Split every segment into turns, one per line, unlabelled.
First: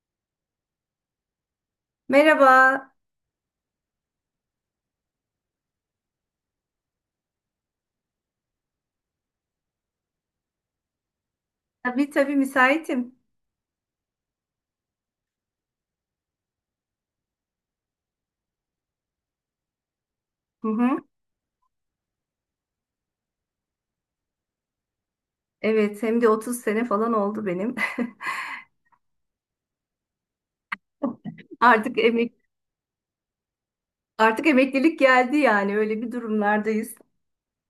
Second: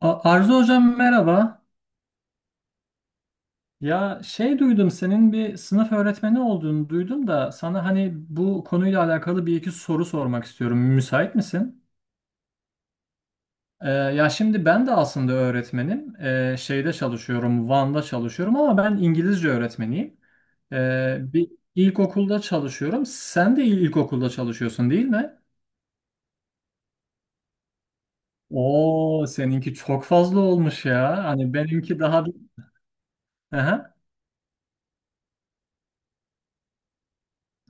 Arzu hocam, merhaba.
Merhaba.
Ya şey duydum, senin bir sınıf öğretmeni olduğunu duydum da sana hani bu konuyla alakalı bir iki soru sormak istiyorum. Müsait misin?
Tabii tabii müsaitim.
Ya şimdi ben de aslında öğretmenim. Şeyde çalışıyorum, Van'da çalışıyorum ama ben İngilizce öğretmeniyim.
Hı hı.
Bir ilkokulda çalışıyorum. Sen de ilkokulda çalışıyorsun, değil mi?
Evet, hem de 30 sene falan oldu benim.
Oo, seninki çok fazla olmuş ya. Hani
Artık
benimki daha...
emek
Aha.
artık emeklilik geldi, yani öyle bir durumlardayız.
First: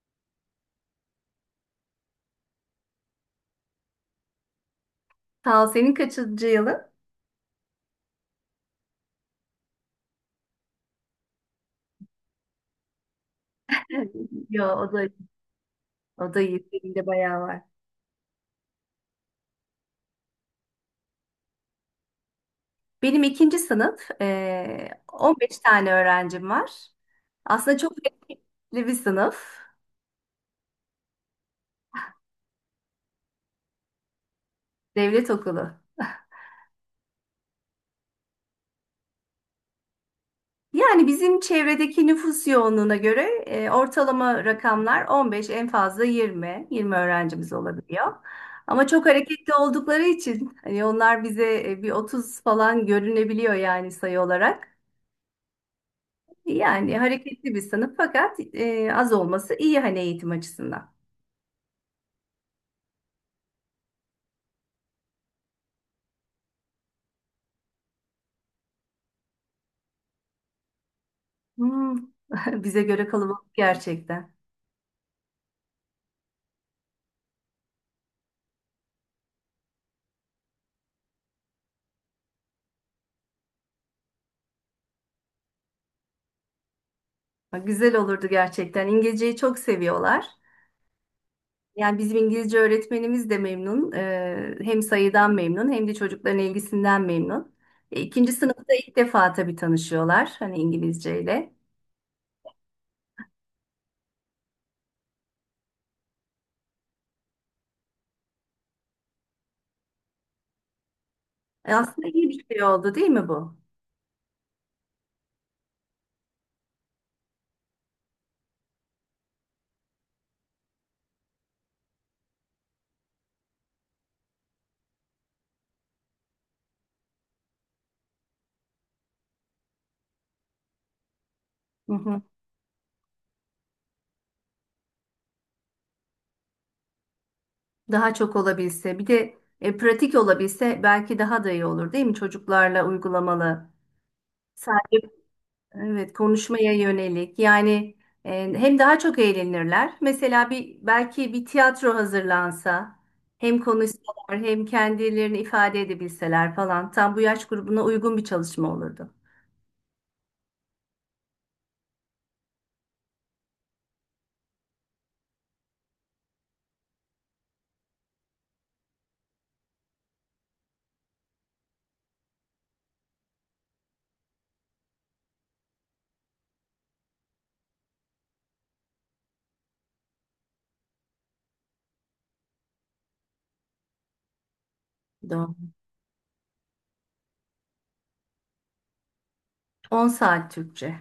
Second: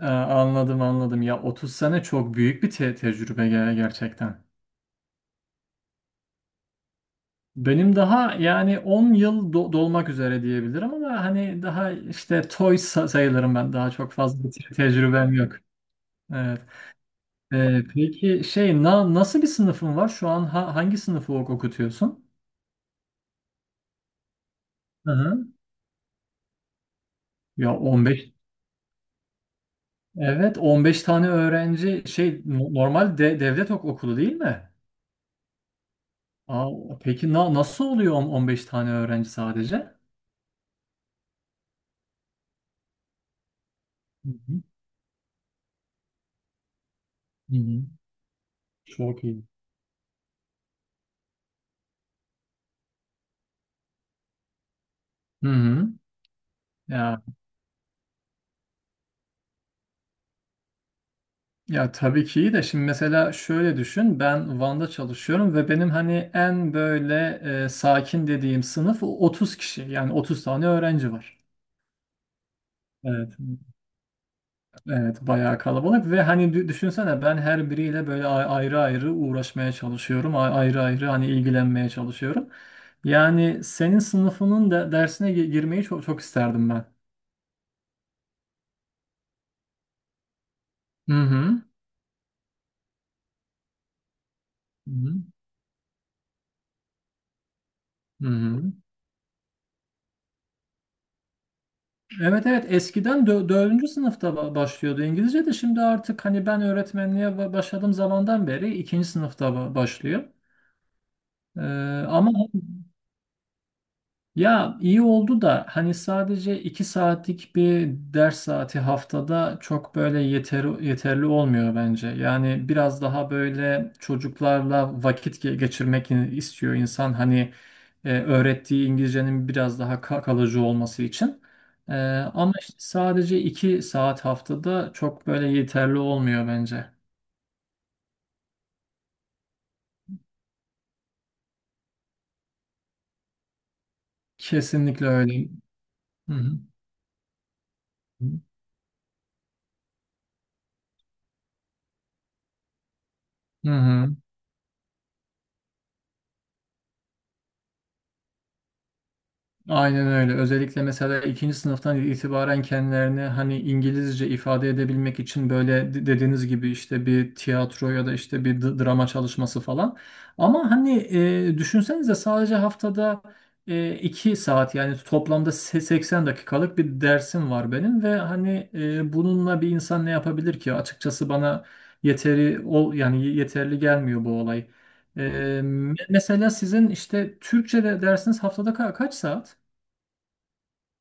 Aa, anladım anladım. Ya 30 sene çok büyük bir tecrübe gerçekten.
Sağ ol. Senin kaçıncı yılın?
Benim daha yani 10 yıl dolmak üzere diyebilirim ama hani daha işte toy sayılırım ben. Daha
Evet.
çok fazla bir
Ya o da
tecrübem yok.
o da
Evet.
iyi. Senin de bayağı var.
Peki şey nasıl bir sınıfın var? Şu an hangi sınıfı okutuyorsun?
Benim ikinci sınıf.
Hı hı.
15 tane öğrencim var.
Ya
Aslında çok
15,
renkli bir sınıf.
evet, 15 tane öğrenci şey normal de devlet okulu değil mi?
Devlet okulu.
Aa, peki nasıl oluyor, 15 tane öğrenci sadece?
Yani bizim çevredeki nüfus yoğunluğuna göre
Hı
ortalama
hı.
rakamlar 15, en fazla 20, 20 öğrencimiz
Hı hı.
olabiliyor. Ama çok
Çok iyi.
hareketli oldukları için hani onlar bize bir 30 falan görünebiliyor yani sayı olarak.
Hı hı.
Yani
Ya
hareketli bir sınıf, fakat az olması iyi hani eğitim açısından.
ya tabii ki iyi de şimdi mesela şöyle düşün, ben Van'da çalışıyorum ve benim hani en böyle sakin dediğim sınıf 30 kişi, yani 30 tane öğrenci var.
Hmm. Bize göre
Evet.
kalabalık gerçekten.
Evet, bayağı kalabalık ve hani düşünsene, ben her biriyle böyle ayrı ayrı uğraşmaya çalışıyorum. Ayrı ayrı hani ilgilenmeye çalışıyorum. Yani senin sınıfının da dersine girmeyi çok çok isterdim ben.
Ha, güzel olurdu gerçekten. İngilizceyi çok seviyorlar.
Hı hı.
Yani bizim İngilizce öğretmenimiz de memnun. Hem
Hı hı.
sayıdan memnun hem de çocukların ilgisinden memnun.
Hı
İkinci
hı.
sınıfta ilk defa tabii tanışıyorlar hani İngilizceyle.
Evet evet, eskiden dördüncü sınıfta başlıyordu İngilizce de şimdi artık hani ben öğretmenliğe başladığım zamandan beri ikinci sınıfta başlıyor.
E,
Ee,
aslında iyi
ama
bir şey oldu değil mi bu?
ya iyi oldu da hani sadece 2 saatlik bir ders saati haftada çok böyle yeterli olmuyor bence. Yani biraz daha böyle çocuklarla vakit geçirmek istiyor insan. Hani öğrettiği İngilizcenin biraz daha kalıcı olması için.
Hı
E,
hı.
Ama işte sadece 2 saat haftada çok böyle yeterli olmuyor bence.
Daha çok olabilse, bir de pratik olabilse, belki daha da iyi olur değil mi? Çocuklarla uygulamalı.
Kesinlikle
Sadece
öyle.
Evet,
Hı hı.
konuşmaya yönelik. Yani e, hem daha çok eğlenirler. Mesela belki bir tiyatro hazırlansa, hem
Hı hı.
konuşsalar hem kendilerini ifade edebilseler falan, tam bu yaş grubuna uygun bir çalışma olurdu.
Aynen öyle. Özellikle mesela ikinci sınıftan itibaren kendilerini hani İngilizce ifade edebilmek için böyle dediğiniz gibi işte bir tiyatro ya da işte bir drama çalışması falan. Ama hani düşünsenize, sadece haftada 2 saat, yani toplamda 80 dakikalık bir dersim var benim ve hani bununla bir insan ne yapabilir ki? Açıkçası bana yeteri ol yani yeterli gelmiyor bu olay. E,
Doğru.
Mesela sizin işte Türkçe'de dersiniz haftada kaç saat?
10 saat Türkçe.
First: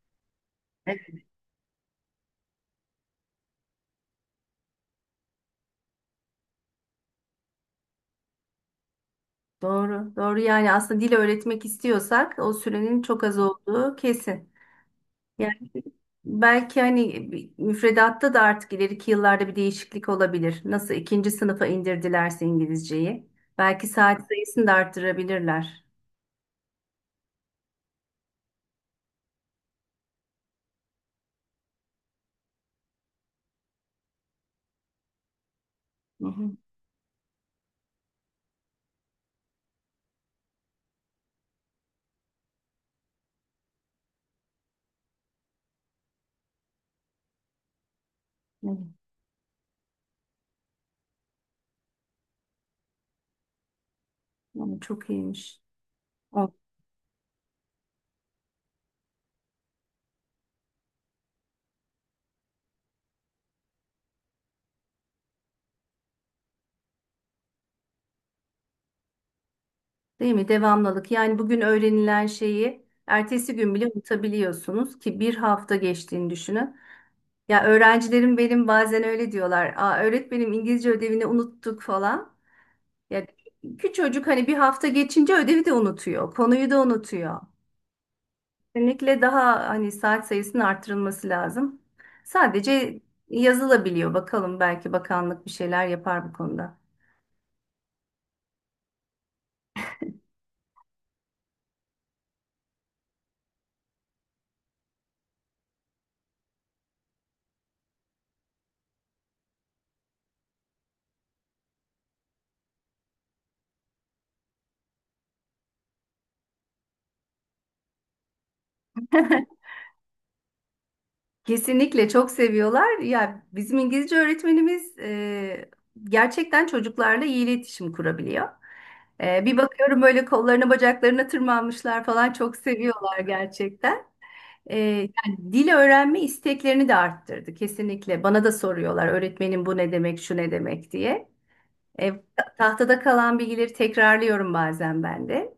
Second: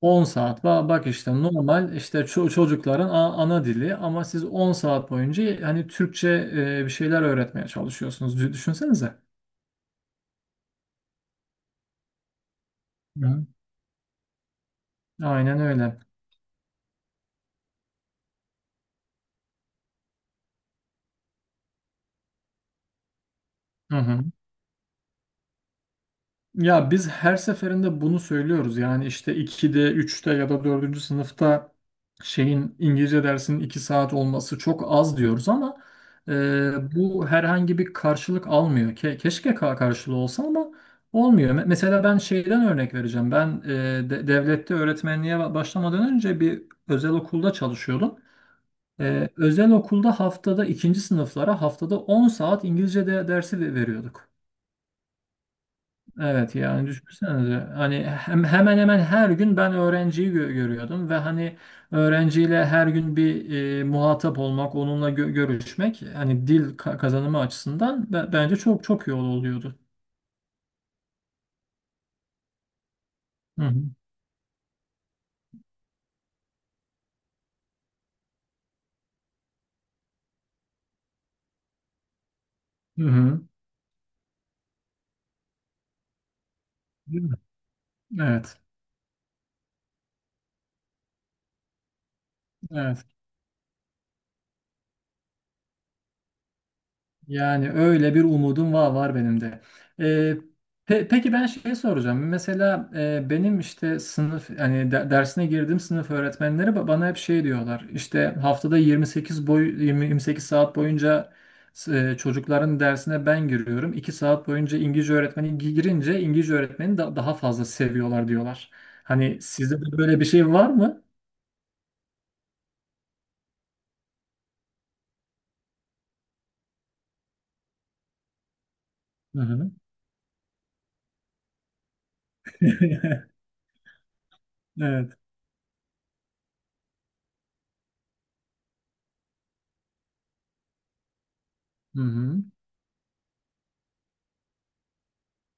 10 saat. Bak,
Evet,
işte normal işte çocukların ana dili ama siz 10 saat boyunca hani Türkçe bir şeyler öğretmeye çalışıyorsunuz. Düşünsenize.
doğru. Doğru, yani aslında dil öğretmek istiyorsak o sürenin çok az
Hı.
olduğu kesin.
Aynen
Yani
öyle.
belki hani müfredatta da artık ileriki yıllarda bir değişiklik olabilir. Nasıl ikinci sınıfa indirdilerse İngilizceyi. Belki
Hı hı.
saat sayısını da arttırabilirler.
Ya biz her seferinde bunu söylüyoruz. Yani işte 2'de, üçte ya da dördüncü sınıfta İngilizce dersinin 2 saat olması çok az diyoruz ama
Hı
e,
hı.
bu herhangi bir karşılık almıyor. Keşke karşılığı olsa ama olmuyor. Mesela ben şeyden örnek vereceğim. Ben devlette öğretmenliğe başlamadan önce bir özel okulda çalışıyordum.
Evet.
Özel okulda ikinci sınıflara haftada 10 saat İngilizce de dersi veriyorduk.
Yani çok iyiymiş. O,
Evet, yani düşünsenize hani hemen hemen her gün ben öğrenciyi görüyordum ve hani öğrenciyle her gün bir muhatap olmak, onunla görüşmek hani dil kazanımı açısından bence çok çok iyi oluyordu.
değil mi? Devamlılık. Yani bugün öğrenilen şeyi ertesi
Hı
gün
hı.
bile unutabiliyorsunuz, ki bir hafta geçtiğini düşünün. Ya öğrencilerim benim bazen öyle diyorlar. Aa, öğretmenim, İngilizce ödevini unuttuk falan.
Hı
Ya
hı.
küçücük, hani bir hafta geçince ödevi de unutuyor, konuyu da
Değil mi?
unutuyor.
Evet.
Kesinlikle daha hani saat sayısının artırılması lazım. Sadece
Evet.
yazılabiliyor. Bakalım, belki bakanlık bir şeyler yapar bu konuda.
Yani öyle bir umudum var benim de. Ee, peki ben şey soracağım. Mesela benim işte sınıf hani dersine girdiğim sınıf öğretmenleri bana hep şey diyorlar. İşte haftada 28 boy 20 28 saat boyunca çocukların dersine ben giriyorum. İki saat boyunca İngilizce öğretmeni girince İngilizce öğretmeni daha fazla seviyorlar diyorlar. Hani sizde de böyle bir şey var mı?
Kesinlikle çok seviyorlar. Ya bizim İngilizce öğretmenimiz gerçekten çocuklarla iyi iletişim kurabiliyor.
Hı
Bir
hı.
bakıyorum böyle, kollarına bacaklarına tırmanmışlar falan, çok seviyorlar gerçekten. E,
Evet.
yani dil öğrenme isteklerini de arttırdı kesinlikle. Bana da soruyorlar öğretmenim, bu ne demek, şu ne demek diye.
Hı
E,
hı.
tahtada kalan bilgileri tekrarlıyorum bazen ben de.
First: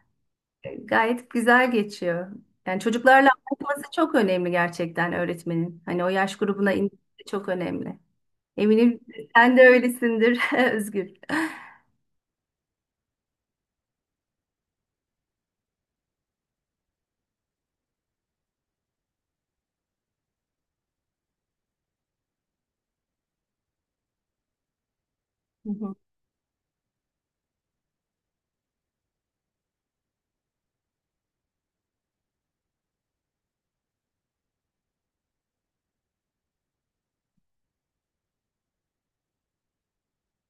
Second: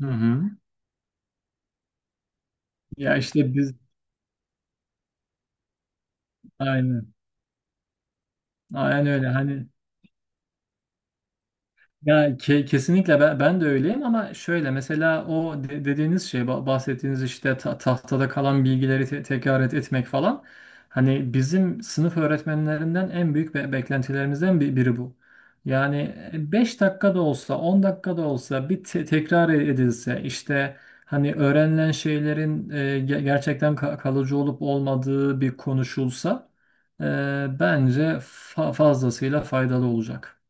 Hı hı.
Gayet güzel geçiyor. Yani
Ya
çocuklarla
işte biz
anlatması çok önemli gerçekten öğretmenin. Hani o yaş grubuna inmesi
aynı.
çok önemli. Eminim
Aynen öyle,
sen de
hani
öylesindir Özgür.
ya kesinlikle ben de öyleyim ama şöyle mesela o dediğiniz şey bahsettiğiniz işte tahtada kalan bilgileri tekrar etmek falan, hani bizim sınıf öğretmenlerinden en büyük beklentilerimizden biri bu.
Hı hı.
Yani 5 dakika da olsa, 10 dakika da olsa bir tekrar edilse, işte hani öğrenilen şeylerin gerçekten kalıcı olup olmadığı bir konuşulsa e, bence fazlasıyla faydalı olacak.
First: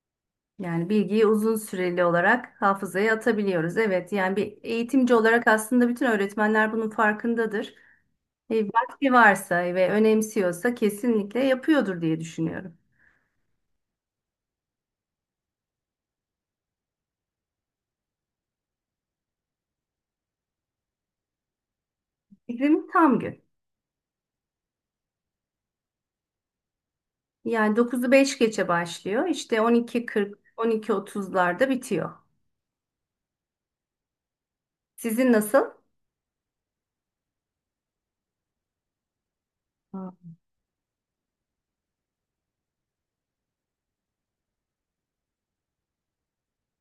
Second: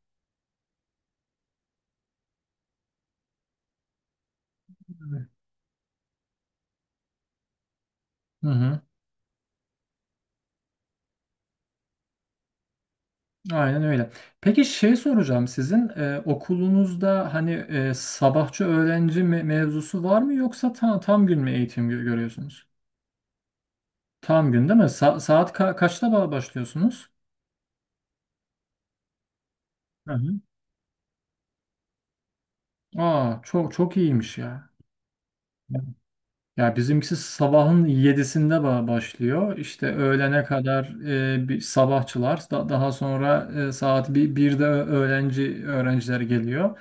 Yani bilgiyi uzun süreli olarak hafızaya atabiliyoruz. Evet, yani bir eğitimci olarak aslında bütün öğretmenler bunun farkındadır.
Hı
E,
hı,
vakti varsa ve önemsiyorsa kesinlikle yapıyordur diye düşünüyorum.
aynen öyle. Peki şey soracağım, sizin okulunuzda hani sabahçı öğrenci mevzusu var mı, yoksa tam gün mü eğitim görüyorsunuz?
Bizim tam gün.
Tam gün değil mi? Saat kaçta başlıyorsunuz?
Yani dokuzu 5 geçe başlıyor. İşte
Hı hı.
12.40, 12.30'larda bitiyor.
Aa, çok çok iyiymiş ya.
Sizin nasıl?
Ya bizimkisi sabahın yedisinde başlıyor. İşte
Aa,
öğlene kadar bir sabahçılar, daha sonra saat 1'de öğrenciler geliyor.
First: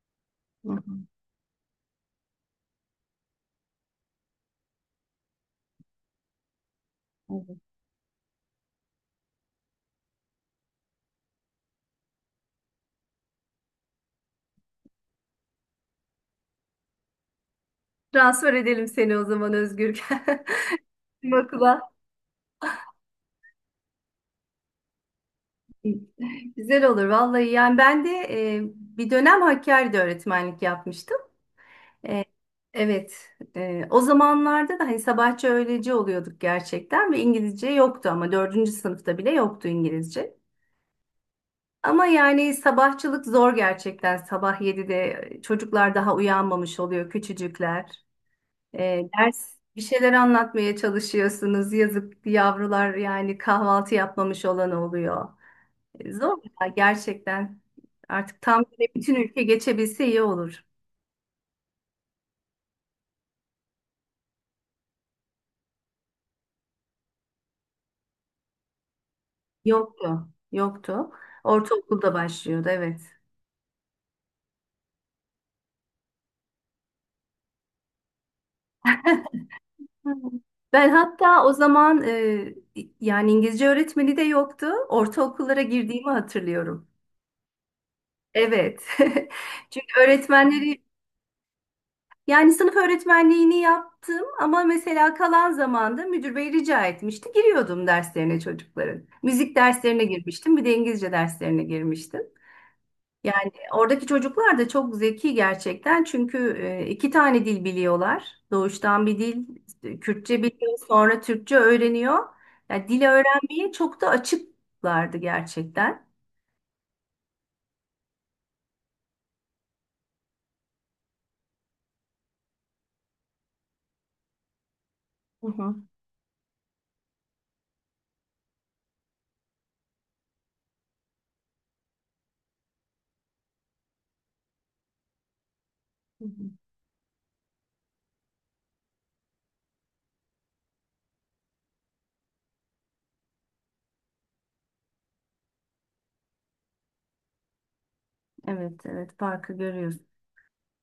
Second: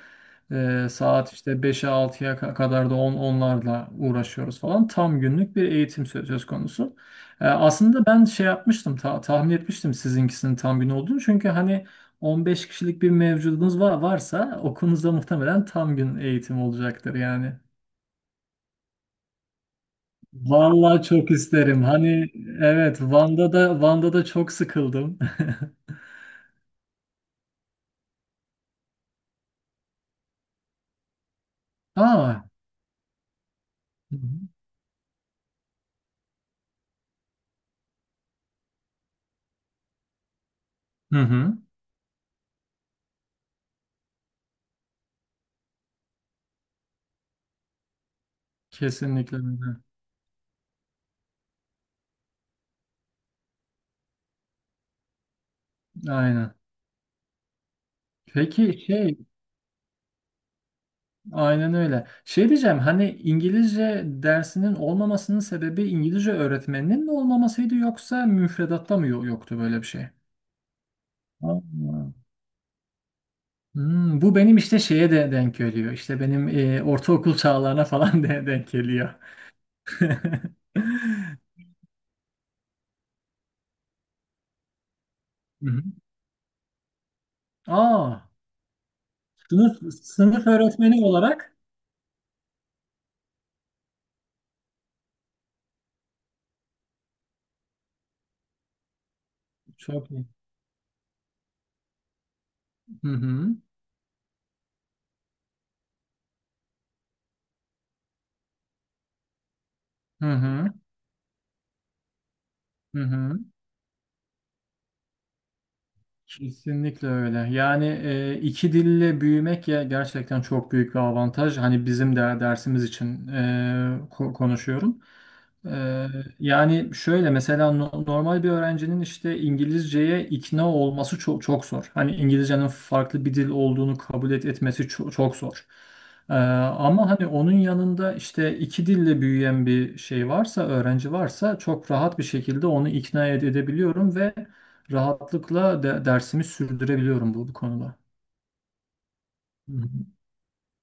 hı hı,
Saat işte beşe altıya kadar da onlarla uğraşıyoruz falan. Tam günlük bir eğitim söz konusu.
evet.
Aslında ben şey yapmıştım, tahmin etmiştim sizinkisinin tam gün olduğunu. Çünkü hani 15 kişilik bir mevcudunuz varsa okulunuzda muhtemelen tam gün eğitim olacaktır yani.
Transfer edelim seni o zaman Özgür.
Vallahi çok
Bizim
isterim.
okula.
Hani evet, Van'da da çok sıkıldım.
Güzel olur vallahi. Yani ben de bir dönem Hakkari'de öğretmenlik yapmıştım. E,
Aa.
evet. O zamanlarda da hani sabahçı öğleci oluyorduk gerçekten, ve İngilizce yoktu, ama dördüncü sınıfta bile yoktu İngilizce.
Hı hı.
Ama yani sabahçılık zor gerçekten. Sabah 7'de çocuklar daha uyanmamış oluyor, küçücükler. Ee,
Kesinlikle
ders
öyle.
bir şeyler anlatmaya çalışıyorsunuz. Yazık yavrular, yani kahvaltı yapmamış olan oluyor. Zor
Aynen.
ya gerçekten. Artık tam
Peki
böyle bütün
şey,
ülke geçebilse iyi olur.
aynen öyle. Şey diyeceğim, hani İngilizce dersinin olmamasının sebebi İngilizce öğretmeninin mi olmamasıydı, yoksa müfredatta mı yoktu böyle bir şey?
Yoktu, yoktu.
Aa.
Ortaokulda başlıyordu, evet.
Hmm, bu benim işte şeye de denk geliyor. İşte benim ortaokul çağlarına falan de denk geliyor. Hı
Hı. Ben hatta o zaman yani İngilizce öğretmeni de yoktu. Ortaokullara
hı.
girdiğimi hatırlıyorum.
Aa.
Evet. Çünkü
Sınıf
öğretmenleri,
öğretmeni olarak
yani sınıf öğretmenliğini yaptım ama mesela kalan zamanda müdür bey rica etmişti. Giriyordum derslerine çocukların. Müzik derslerine
çok iyi.
girmiştim, bir de İngilizce derslerine girmiştim.
Hı hı.
Yani oradaki çocuklar da çok zeki gerçekten, çünkü iki tane dil biliyorlar. Doğuştan bir dil,
Hı
Kürtçe
hı.
biliyor, sonra Türkçe öğreniyor. Yani
Hı
dili
hı.
öğrenmeye çok da açıklardı gerçekten.
Kesinlikle öyle. Yani iki dille büyümek ya gerçekten çok büyük bir avantaj. Hani bizim de dersimiz için konuşuyorum.
Hı hı.
Ee, Yani şöyle mesela normal bir öğrencinin işte İngilizceye ikna olması çok çok zor. Hani İngilizcenin farklı bir dil olduğunu kabul etmesi çok, çok zor.
Hı hı.
Ama hani onun yanında işte iki dille büyüyen bir şey varsa, öğrenci varsa çok rahat bir şekilde onu ikna edebiliyorum ve rahatlıkla dersimi sürdürebiliyorum bu konuda.
Evet, evet, farkı görüyoruz.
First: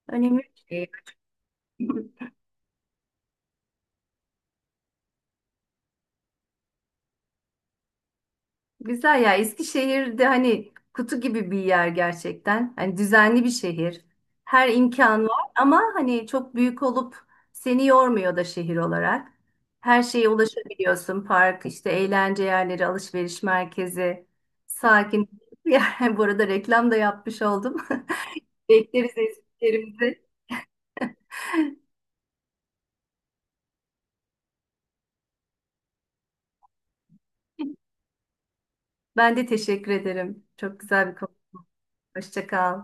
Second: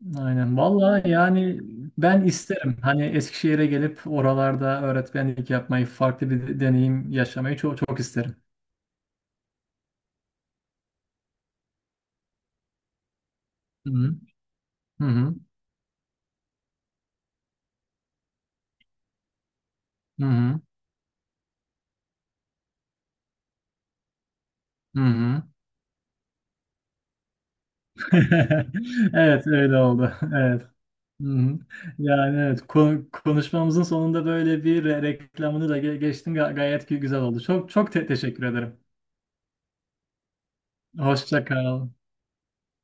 Önemli
Aynen.
bir şey.
Vallahi yani ben isterim. Hani Eskişehir'e gelip oralarda öğretmenlik yapmayı, farklı bir deneyim yaşamayı çok çok isterim.
Güzel ya, Eskişehir'de hani kutu gibi bir yer gerçekten. Hani düzenli bir
Hı
şehir.
hı.
Her
Hı
imkan
hı.
var ama hani çok büyük olup seni yormuyor da şehir olarak. Her
Hı
şeye
hı.
ulaşabiliyorsun. Park, işte eğlence yerleri, alışveriş merkezi,
Hı
sakin
hı.
bir yer. Bu arada reklam da yapmış oldum. Bekleriz
Evet öyle oldu.
Eskişehir'imizi.
Evet. Hı hı. Yani evet, konuşmamızın sonunda böyle bir reklamını da geçtim. Gayet güzel oldu. Çok çok teşekkür ederim.
Ben de teşekkür ederim. Çok güzel bir konu.
Hoşça kal.
Hoşça kal.